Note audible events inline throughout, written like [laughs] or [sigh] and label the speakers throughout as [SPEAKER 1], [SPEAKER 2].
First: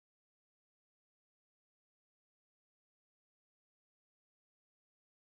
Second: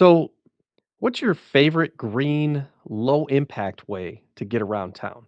[SPEAKER 1] So, what's your favorite green low impact way to get around town?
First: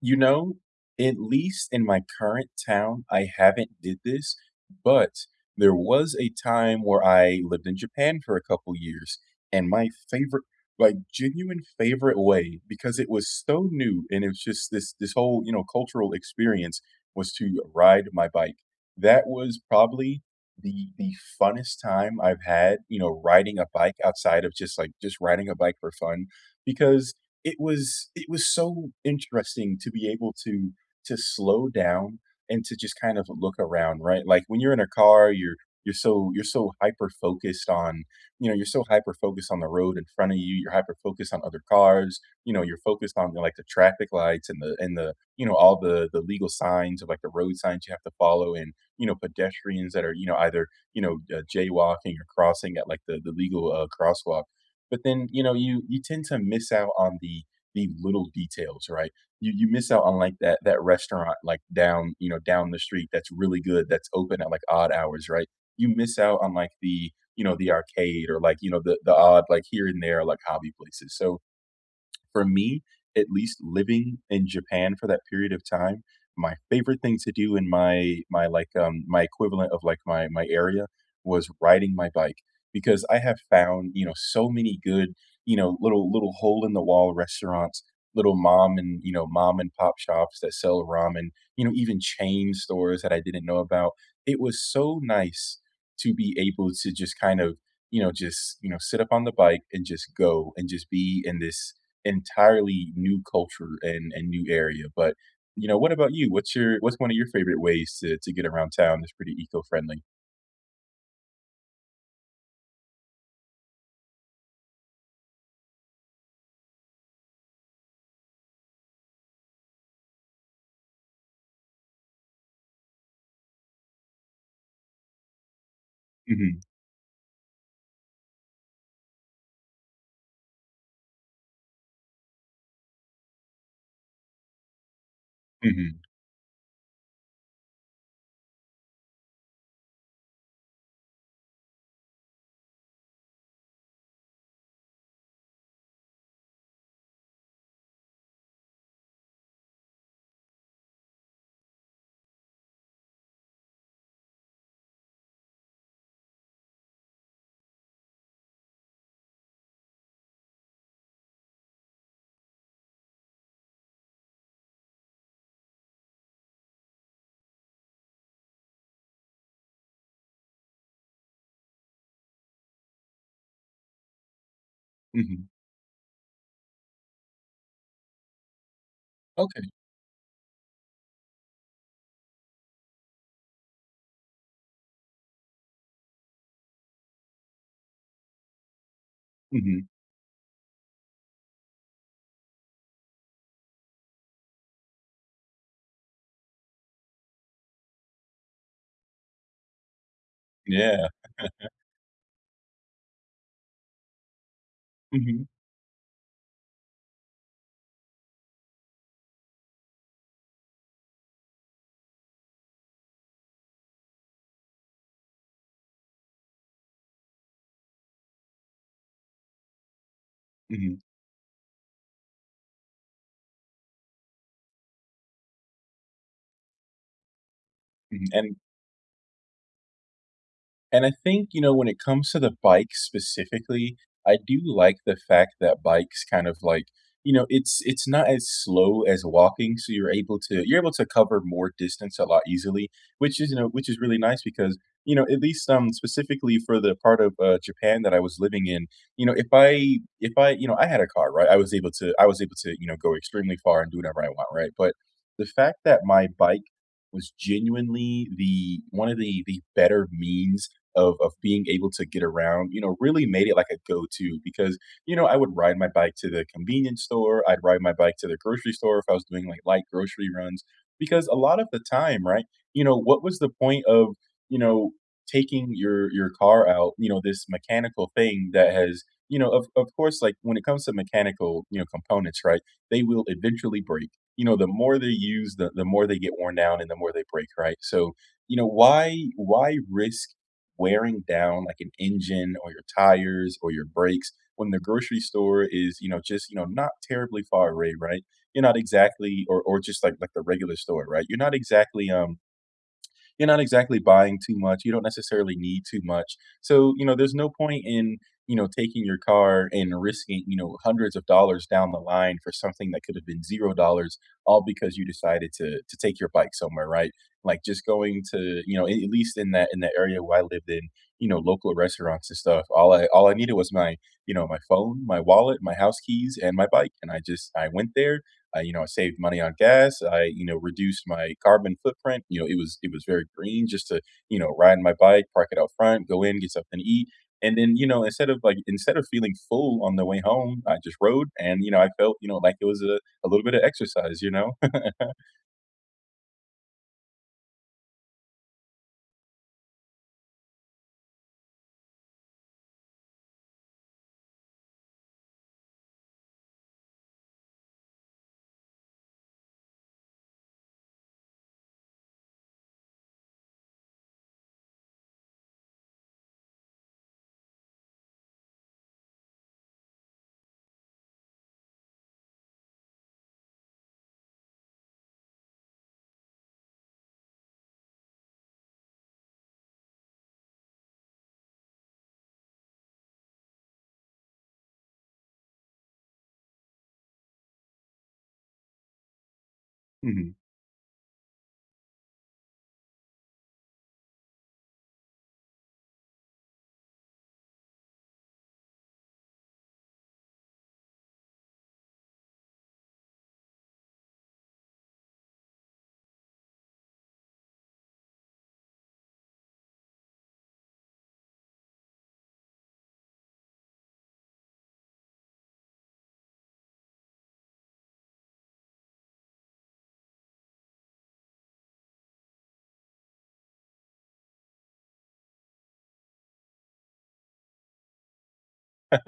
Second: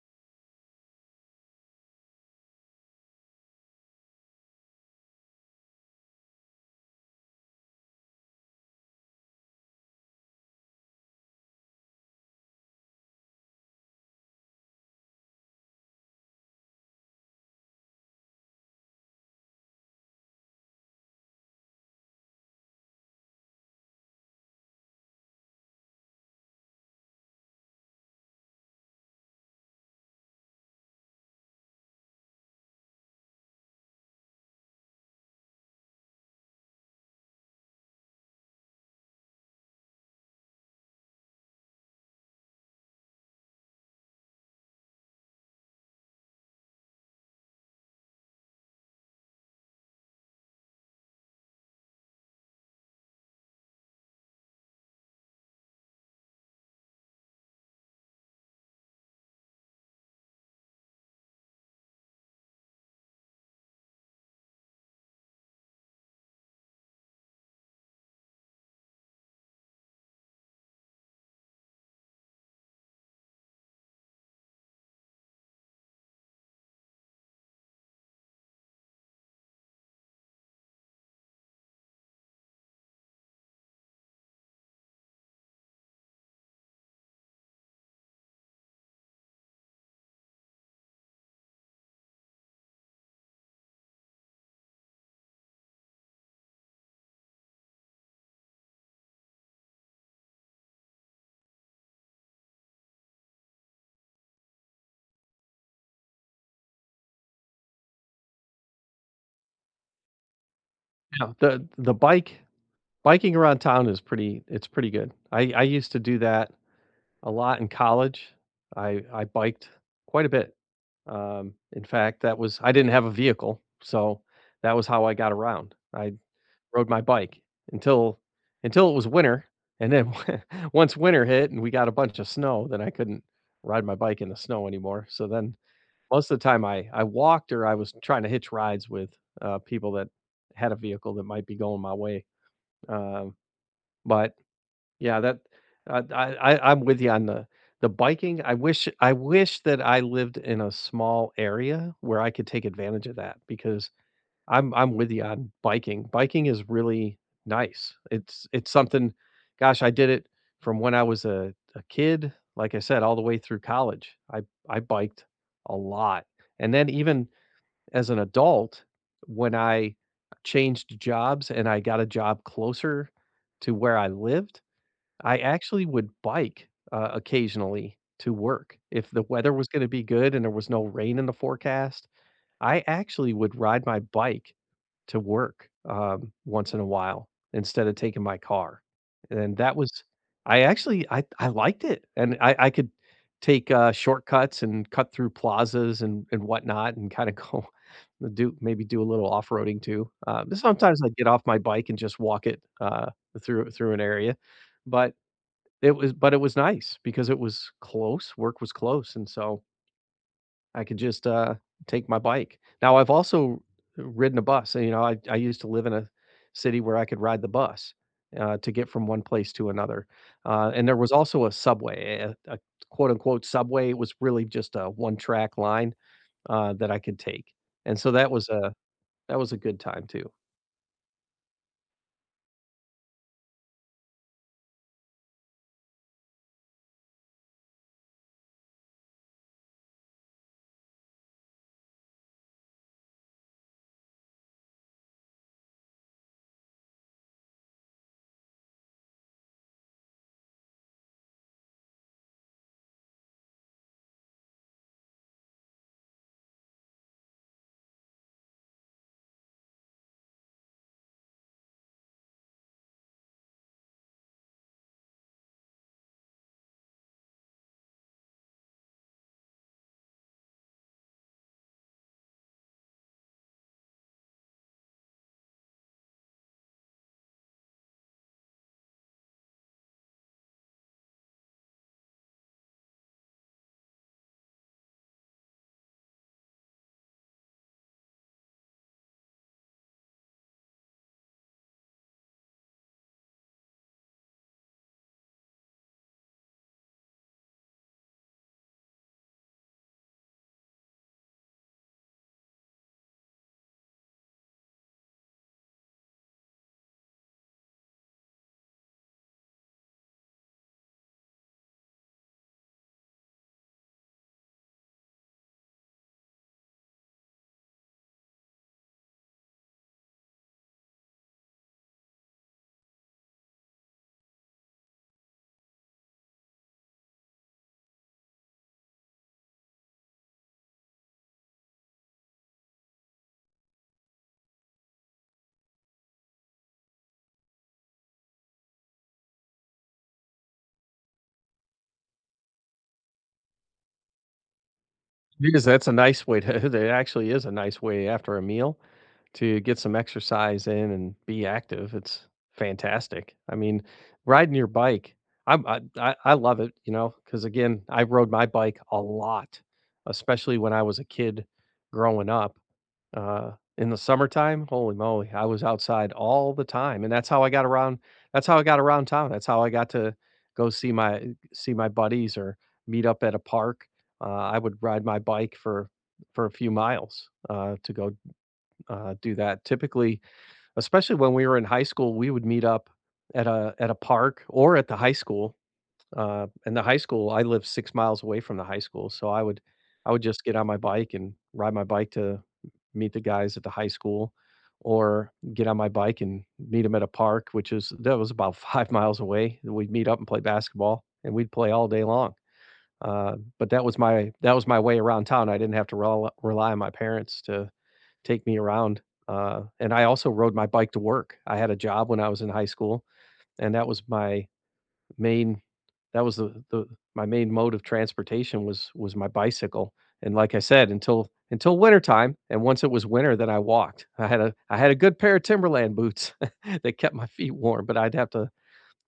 [SPEAKER 2] You know, at least in my current town, I haven't did this, but there was a time where I lived in Japan for a couple years, and my favorite, like genuine favorite way, because it was so new and it was just this whole, cultural experience was to ride my bike. That was probably the funnest time I've had, riding a bike outside of just like just riding a bike for fun because it was so interesting to be able to slow down and to just kind of look around, right? Like, when you're in a car, you're so you're so hyper focused on, you're so hyper focused on the road in front of you, you're hyper focused on other cars, you're focused on, like, the traffic lights and the all the legal signs of, like, the road signs you have to follow and, pedestrians that are, either, jaywalking or crossing at, like, the legal, crosswalk. But then you know, you tend to miss out on the little details, right? You miss out on like that restaurant, like down, you know, down the street, that's really good, that's open at like odd hours, right? You miss out on like the, you know, the arcade or like, you know, the odd, like here and there, like hobby places. So for me, at least living in Japan for that period of time, my favorite thing to do in my like my equivalent of like my area was riding my bike, because I have found, so many good, little hole in the wall restaurants, little mom and, mom and pop shops that sell ramen, even chain stores that I didn't know about. It was so nice to be able to just kind of, just, sit up on the bike and just go and just be in this entirely new culture and new area. But, what about you? What's one of your favorite ways to get around town that's pretty eco-friendly?
[SPEAKER 1] Yeah. The bike biking around town is pretty it's pretty good. I used to do that a lot in college. I biked quite a bit. In fact, that was I didn't have a vehicle, so that was how I got around. I
[SPEAKER 2] Mhm,
[SPEAKER 1] rode my bike until until it was winter and then [laughs] once winter hit and we got a bunch of snow, then I couldn't ride my bike in the snow anymore. So then
[SPEAKER 2] mhm,
[SPEAKER 1] most of the time I walked or I was trying to hitch rides with, people that had a vehicle that might be going my way, um, but yeah, that I'm with you on the biking. I wish that I lived in a small area where I could take advantage of that because I'm with you on biking. Biking is really nice. It's something gosh, I did it from when I was a kid, like I said, all the way through college. I biked a lot, and then even as an adult, when I changed jobs and I got a job closer to where I lived, I
[SPEAKER 2] mhm.
[SPEAKER 1] actually would bike, occasionally to work. If the weather
[SPEAKER 2] Okay,
[SPEAKER 1] was gonna be good and there was no rain in the forecast, I actually would ride my bike to work, once in a while instead of taking my car, and that
[SPEAKER 2] mhm.
[SPEAKER 1] was I actually I liked it, and I could take, shortcuts and cut through plazas and whatnot and kinda go [laughs] do maybe do a little off-roading too, but sometimes
[SPEAKER 2] Yeah.
[SPEAKER 1] I'd get off my bike and just walk it, through an area, but
[SPEAKER 2] Mhm,
[SPEAKER 1] but it was nice because it was close, work was close, and so I could just, take my bike. Now I've also ridden a bus. You know, I used to live in a city where I could ride the bus, to get from one place to another, and there
[SPEAKER 2] mhm,
[SPEAKER 1] was also a subway, a quote unquote subway. It was really just a one track line, that I could take, and so
[SPEAKER 2] mhm, and
[SPEAKER 1] that was a good time too.
[SPEAKER 2] And I think, when it comes to the bike specifically, I do like the fact that bikes kind of like, it's not as slow as walking, so you're able to cover more distance a lot easily, which is, which is really nice because, at least specifically for the part of Japan that I was living in, if I, I had a car, right? I was able to, go extremely far and do whatever I want, right? But the fact that my bike was genuinely the one of the better means of being able to get around, really made it like a go-to because, I would ride my bike to the convenience store, I'd ride my bike to the grocery store if I was doing like light grocery runs, because a lot of the time, right? What was the point of, you know, taking your car out, this mechanical thing that has, of course, like when it comes to mechanical, components, right? They will eventually break. The more they use, the more they get worn down and the more they break, right? So, why risk wearing down like an engine or your tires or your brakes when the grocery store is, just, not terribly far away, right? You're not exactly, or just like the regular store, right? You're not exactly buying too much. You don't necessarily need too much. So, there's no point in, taking your car and risking, hundreds of dollars down the line for something that could have been $0, all because you decided to take your bike somewhere, right? Like just going to, at least in that in the area where I lived in, local restaurants and stuff. All I needed was my, my phone, my wallet, my house keys, and my bike. And I just I went there. I, I saved money on gas. I, reduced my carbon footprint. It was very green just to, ride my bike, park it out front, go in, get something to eat. And then, instead of like instead of feeling full on the way home, I just rode and, I felt, like it was a little bit of exercise, you know? [laughs]
[SPEAKER 1] Because that's a nice way to [laughs] that actually is a nice way after a meal to get some exercise in and be active. It's fantastic. I mean, riding your bike, I'm, I love it, you know, because again, I rode my bike a lot, especially when I was a kid growing up. Uh, in the summertime, holy moly, I was outside all the time, and that's how I got around that's how I got around town, that's how I got to go see my buddies or meet up at a park. I would ride my bike for a few miles, to go, do that. Typically, especially when we were in high school, we would meet up at a park or at the high school, and the high school I lived 6 miles away from the high school, so I would
[SPEAKER 2] Mhm.
[SPEAKER 1] just get on my bike and ride my bike to meet the guys at the high school or get on my bike and meet them at a park, which is that was about [laughs] 5 miles away. We'd meet up and play basketball, and we'd play all day long. But that was my way around town. I didn't have to rel rely on my parents to take me around. And I also rode my bike to work. I had a job when I was in high school, and that was my main that was the my main mode of transportation was my bicycle, and like I said, until wintertime, and once it was winter, then I walked. I had a good pair of Timberland boots [laughs] that kept my feet warm, but I'd have to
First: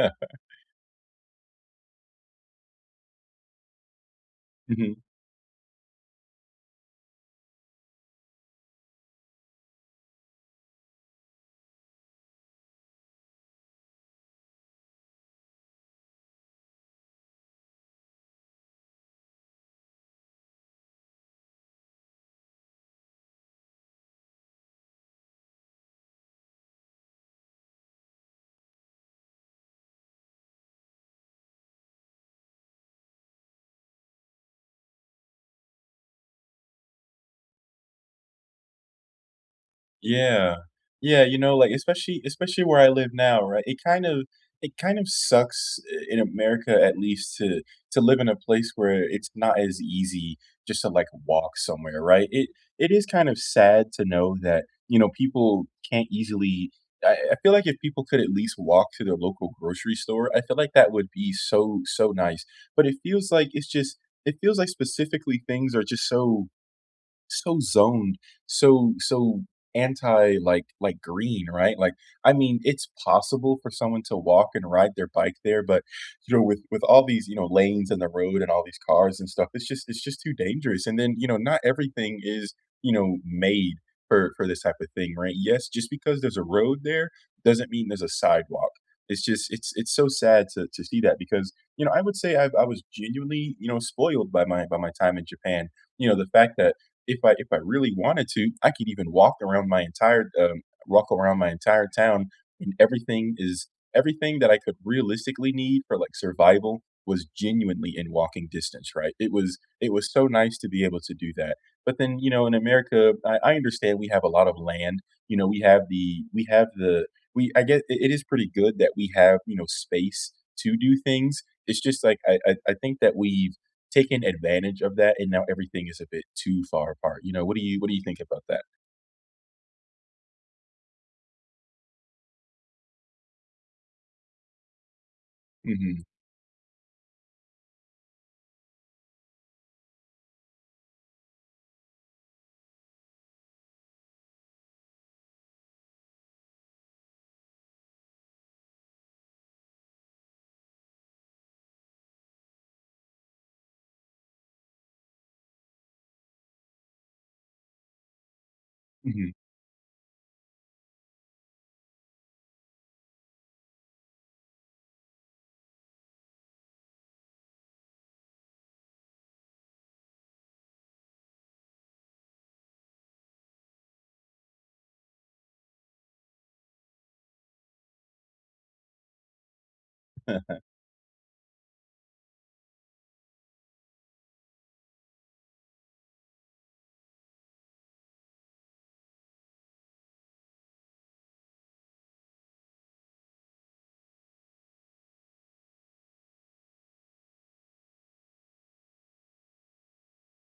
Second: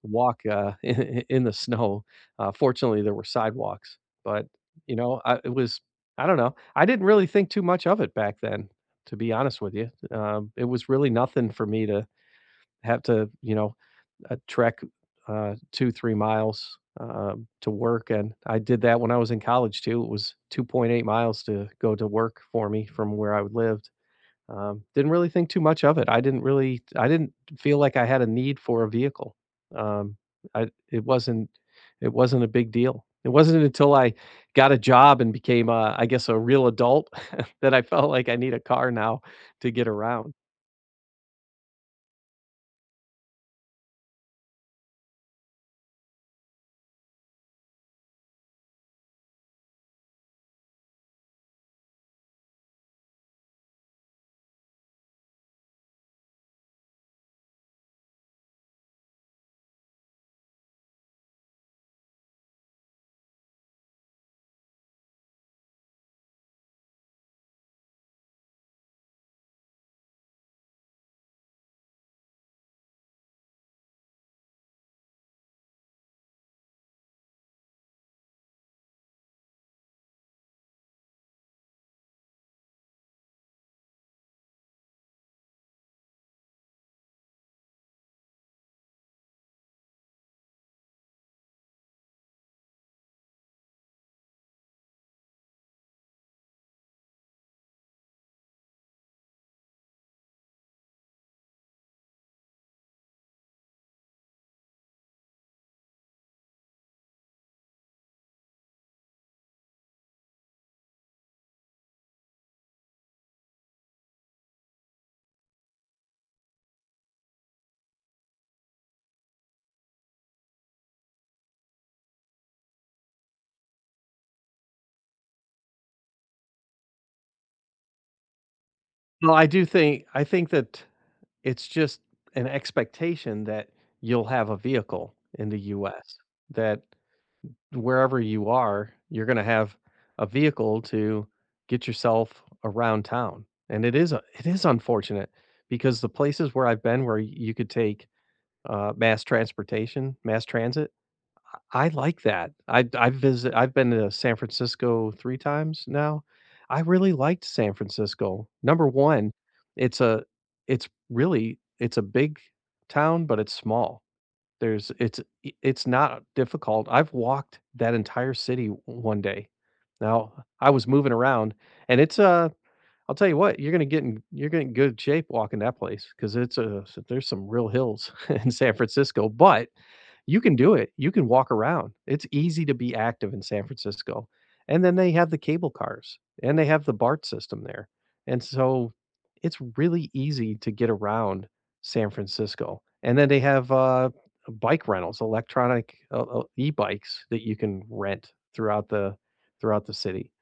[SPEAKER 1] walk, [laughs] in the snow. Fortunately, there were sidewalks, but, you
[SPEAKER 2] [laughs]
[SPEAKER 1] know, I it was I don't know. I didn't really think too much of it back then, to be honest with you. It was really nothing for me to have to, you know a trek, two, 3 miles, to work, and I did that when I was in college too. It was 2.8 miles to go to work for me from where I lived. Didn't really think too much of it. I didn't really I didn't feel like I had a need for a vehicle. Um, I it wasn't a big deal. It wasn't until I got a job and became, I guess, a real adult [laughs] that I felt like I need a car now to get around.
[SPEAKER 2] Yeah. Yeah, you know, like, especially where I live now, right? It kind of sucks I in America, at least, to live in a place where it's not as easy just to, like, walk somewhere, right? It is kind of sad to know that, people can't easily I feel like if people could at least walk to their local grocery store, I feel like that would be so, so nice. But it feels like it's just, it feels like specifically things are just so, so zoned, so so anti, like green, right? Like I mean, it's possible for someone to walk and ride their bike there, but you know, with all these, lanes and the road and all these cars and stuff, it's just, it's just too dangerous. And then, not everything is, made for this type of thing, right? Yes, just because there's a road there doesn't mean there's a sidewalk. It's just it's so sad to see that, because, I would say I was genuinely, spoiled by my time in Japan. You know, the fact that if I really wanted to, I could even walk around my entire walk around my entire town, and everything is, everything that I could realistically need for like survival was genuinely in walking distance. Right? It was, it was so nice to be able to do that. But then, you know, in America, I understand we have a lot of land. You know, we have the, we have the we, I guess it, it is pretty good that we have, you know, space to do things. It's just like, I, I think that we've taken advantage of that, and now everything is a bit too far apart. You know, what do you, what do you think about that?
[SPEAKER 1] Well, I do think I think that it's just an expectation that you'll have a vehicle in the
[SPEAKER 2] Mhm,
[SPEAKER 1] US, that wherever you are, you're gonna have a vehicle to get yourself around town, and it is a it is unfortunate because the places where I've been where you could take, mass transportation, mass transit, I like that. I visit I've been to San Francisco 3 times now. I really liked San Francisco. Number
[SPEAKER 2] mhm,
[SPEAKER 1] 1, it's a it's really it's a big town, but it's small. There's it's I it's not difficult. I've walked that entire city one day. Now, I was moving around, and it's, I'll tell you what, you're gonna get in good shape walking that place because it's a s there's some real hills [laughs] in San Francisco, but you can do it. You can walk around. It's easy to be active in San Francisco, and then they have the cable cars, and they have the BART system there, and so it's really easy to get around San Francisco, and then they have, bike rentals, electronic, e-bikes that you can rent throughout the city.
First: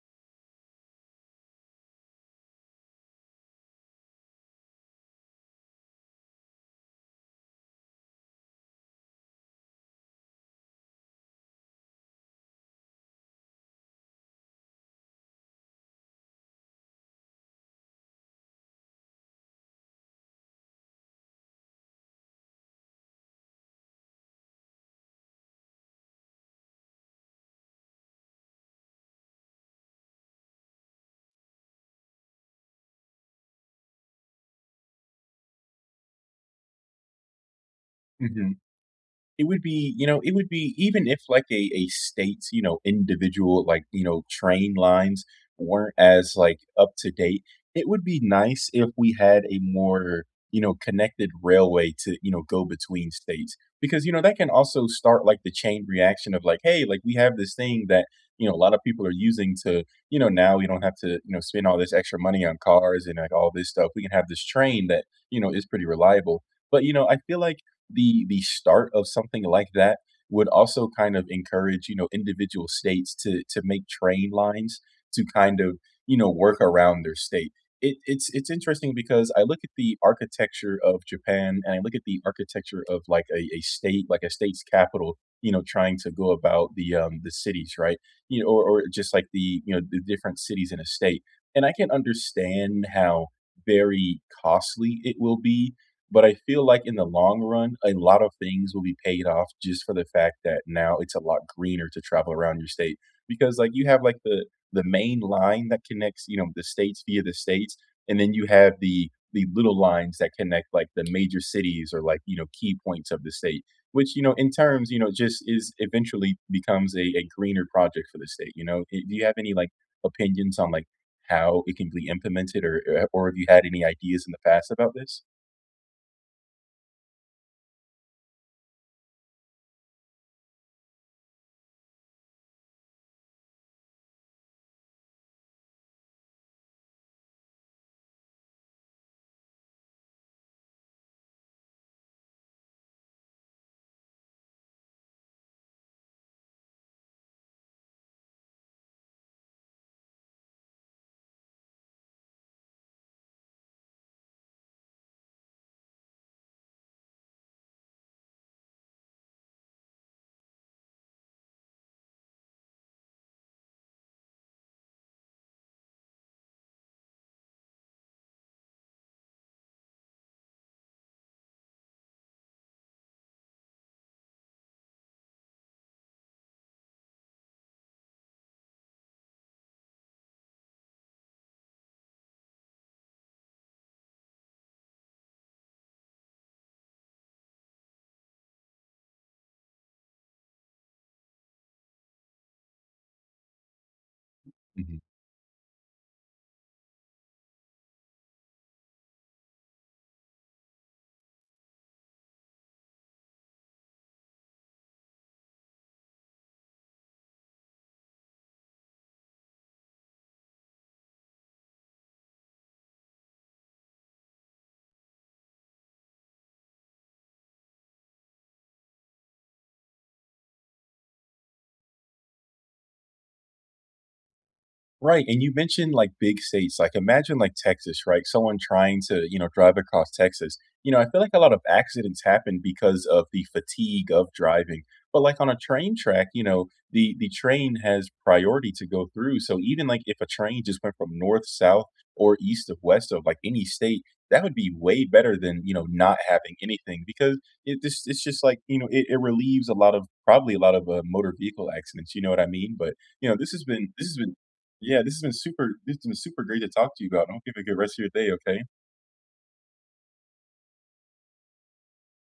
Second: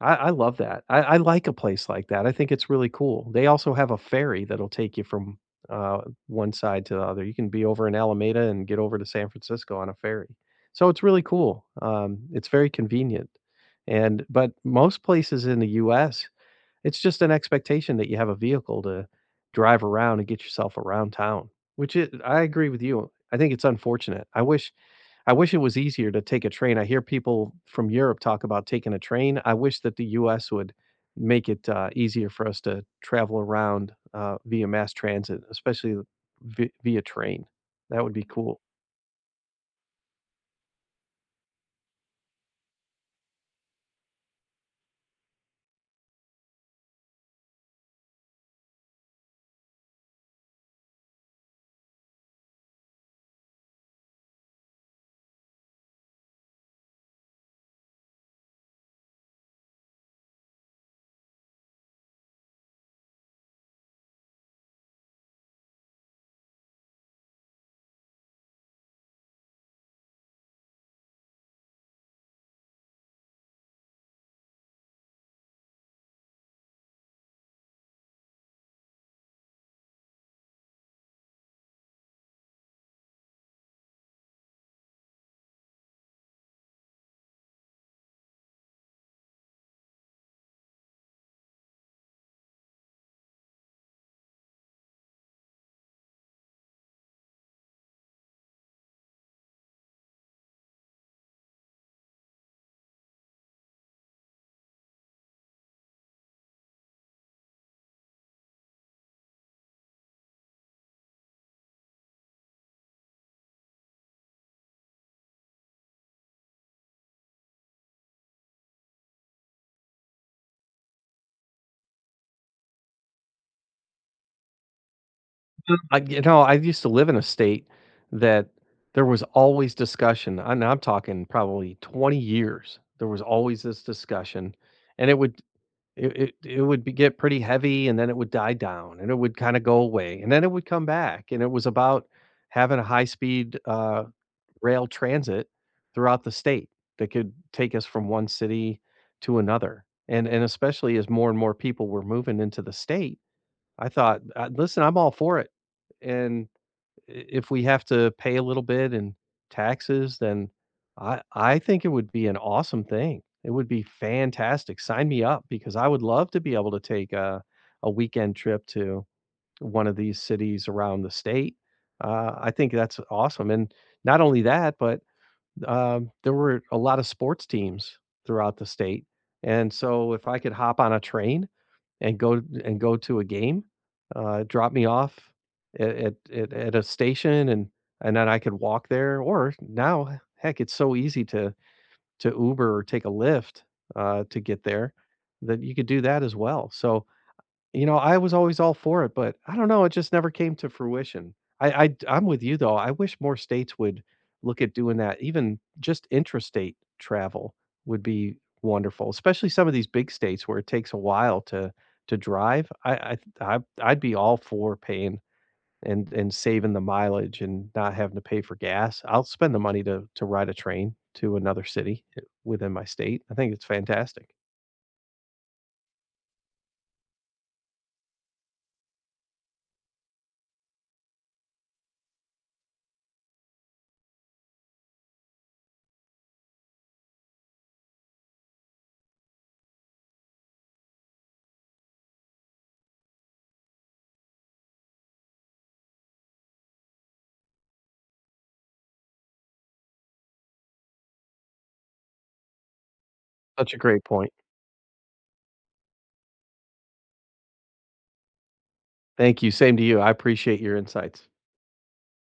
[SPEAKER 1] I love that. I like a place like that. I think it's really cool. They also have a ferry that'll take you from, uh, one side to the other. You can be over in Alameda and get over to San Francisco on a ferry. So it's really cool. It's very convenient. And but most places in the US, it's just an expectation that you have a vehicle to drive around and get yourself around town, which it I agree with you. I think it's unfortunate. I wish it was easier to take a train. I hear people from Europe talk about taking a train. I wish that the US would make it, easier for us to travel around, via mass transit, especially vi via train. That would be
[SPEAKER 2] mhm.
[SPEAKER 1] cool.
[SPEAKER 2] It would be, you know, it would be, even if, like, a state's, you know, individual, like, you know, train lines weren't as, like, up to date, it would be nice if we had a more, you know, connected railway to, you know, go between states, because, you know, that can also start, like, the chain reaction of, like, "Hey, like, we have this thing that, a lot of people are using to, you know, now we don't have to, spend all this extra money on cars and, like, all this stuff. We can have this train that, is pretty reliable." But, I feel like the start of something like that would also kind of encourage, individual states to make train lines to kind of, work around their state. It's interesting because I look at the architecture of Japan and I look at the architecture of like a state, like a state's capital, trying to go about the cities, right? You know, or just like the, you know, the different cities in a state. And I can understand how very costly it will be, but I feel like in the long run, a lot of things will be paid off just for the fact that now it's a lot greener to travel around your state. Because, like, you have, like, the main line that connects, the states via the states, and then you have the little lines that connect, like, the major cities or, like, key points of the state. Which, in terms, just is, eventually becomes a greener project for the state, you know? Eh, do you have any, like, opinions on, like, how it can be implemented or eh, or have you had any ideas in the past about this?
[SPEAKER 1] Mm. I you know, I used to live in a state that there was always discussion, and I'm talking probably 20 years. There was always this discussion, and it would it it it would be get pretty heavy, and then it would die down, and it would kinda go away, and then it would come back, and it was about having a high-speed, rail transit throughout the state that could take us from one city to another, and especially as more and more people were moving into the state, I thought, "Listen, I'm all for it," and if we have to pay a little bit in taxes, then I think it would be an awesome thing. It would be fantastic. Sign me up because I would love to be able to take a weekend trip to one of these cities around the state. I think that's awesome. And not only that, but there were a lot of sports teams throughout the state. And so if I could hop on a train and go to a game, drop me off at at a station and then I could walk there or now, heck, it's so easy to Uber or take a Lyft, to get there
[SPEAKER 2] Mhm.
[SPEAKER 1] that you could do that as well. So, you know, I was always all for it, but I don't know, it just never came to fruition. I d I'm with you, though. I wish more states would look at doing that. Even just intrastate travel would be wonderful, especially some of these big states where it takes a while to drive. I'd be all for paying and saving the mileage and not having to pay for gas. I'll spend the money to ride a train to another city eh, within my state. I think it's fantastic.
[SPEAKER 2] Right, and you mentioned, like, big states, like, imagine, like, Texas, right? Someone trying to, drive across Texas. You know, I feel like a lot of accidents happen because of the fatigue of driving, but, like, on a train track, you know, the train has priority to go through, so even, like, if a train just went from north, south, or east of west of, like, any state, that would be way better than, not having anything, because it this it's just like, it relieves a lot of probably a lot of, motor vehicle accidents, you know what I mean? But, you know,
[SPEAKER 1] Such a great
[SPEAKER 2] this has
[SPEAKER 1] point.
[SPEAKER 2] been yeah, this has been super great to talk to you about. I hope you have a good rest of your day, okay?
[SPEAKER 1] Thank you, same to you. I appreciate your insights.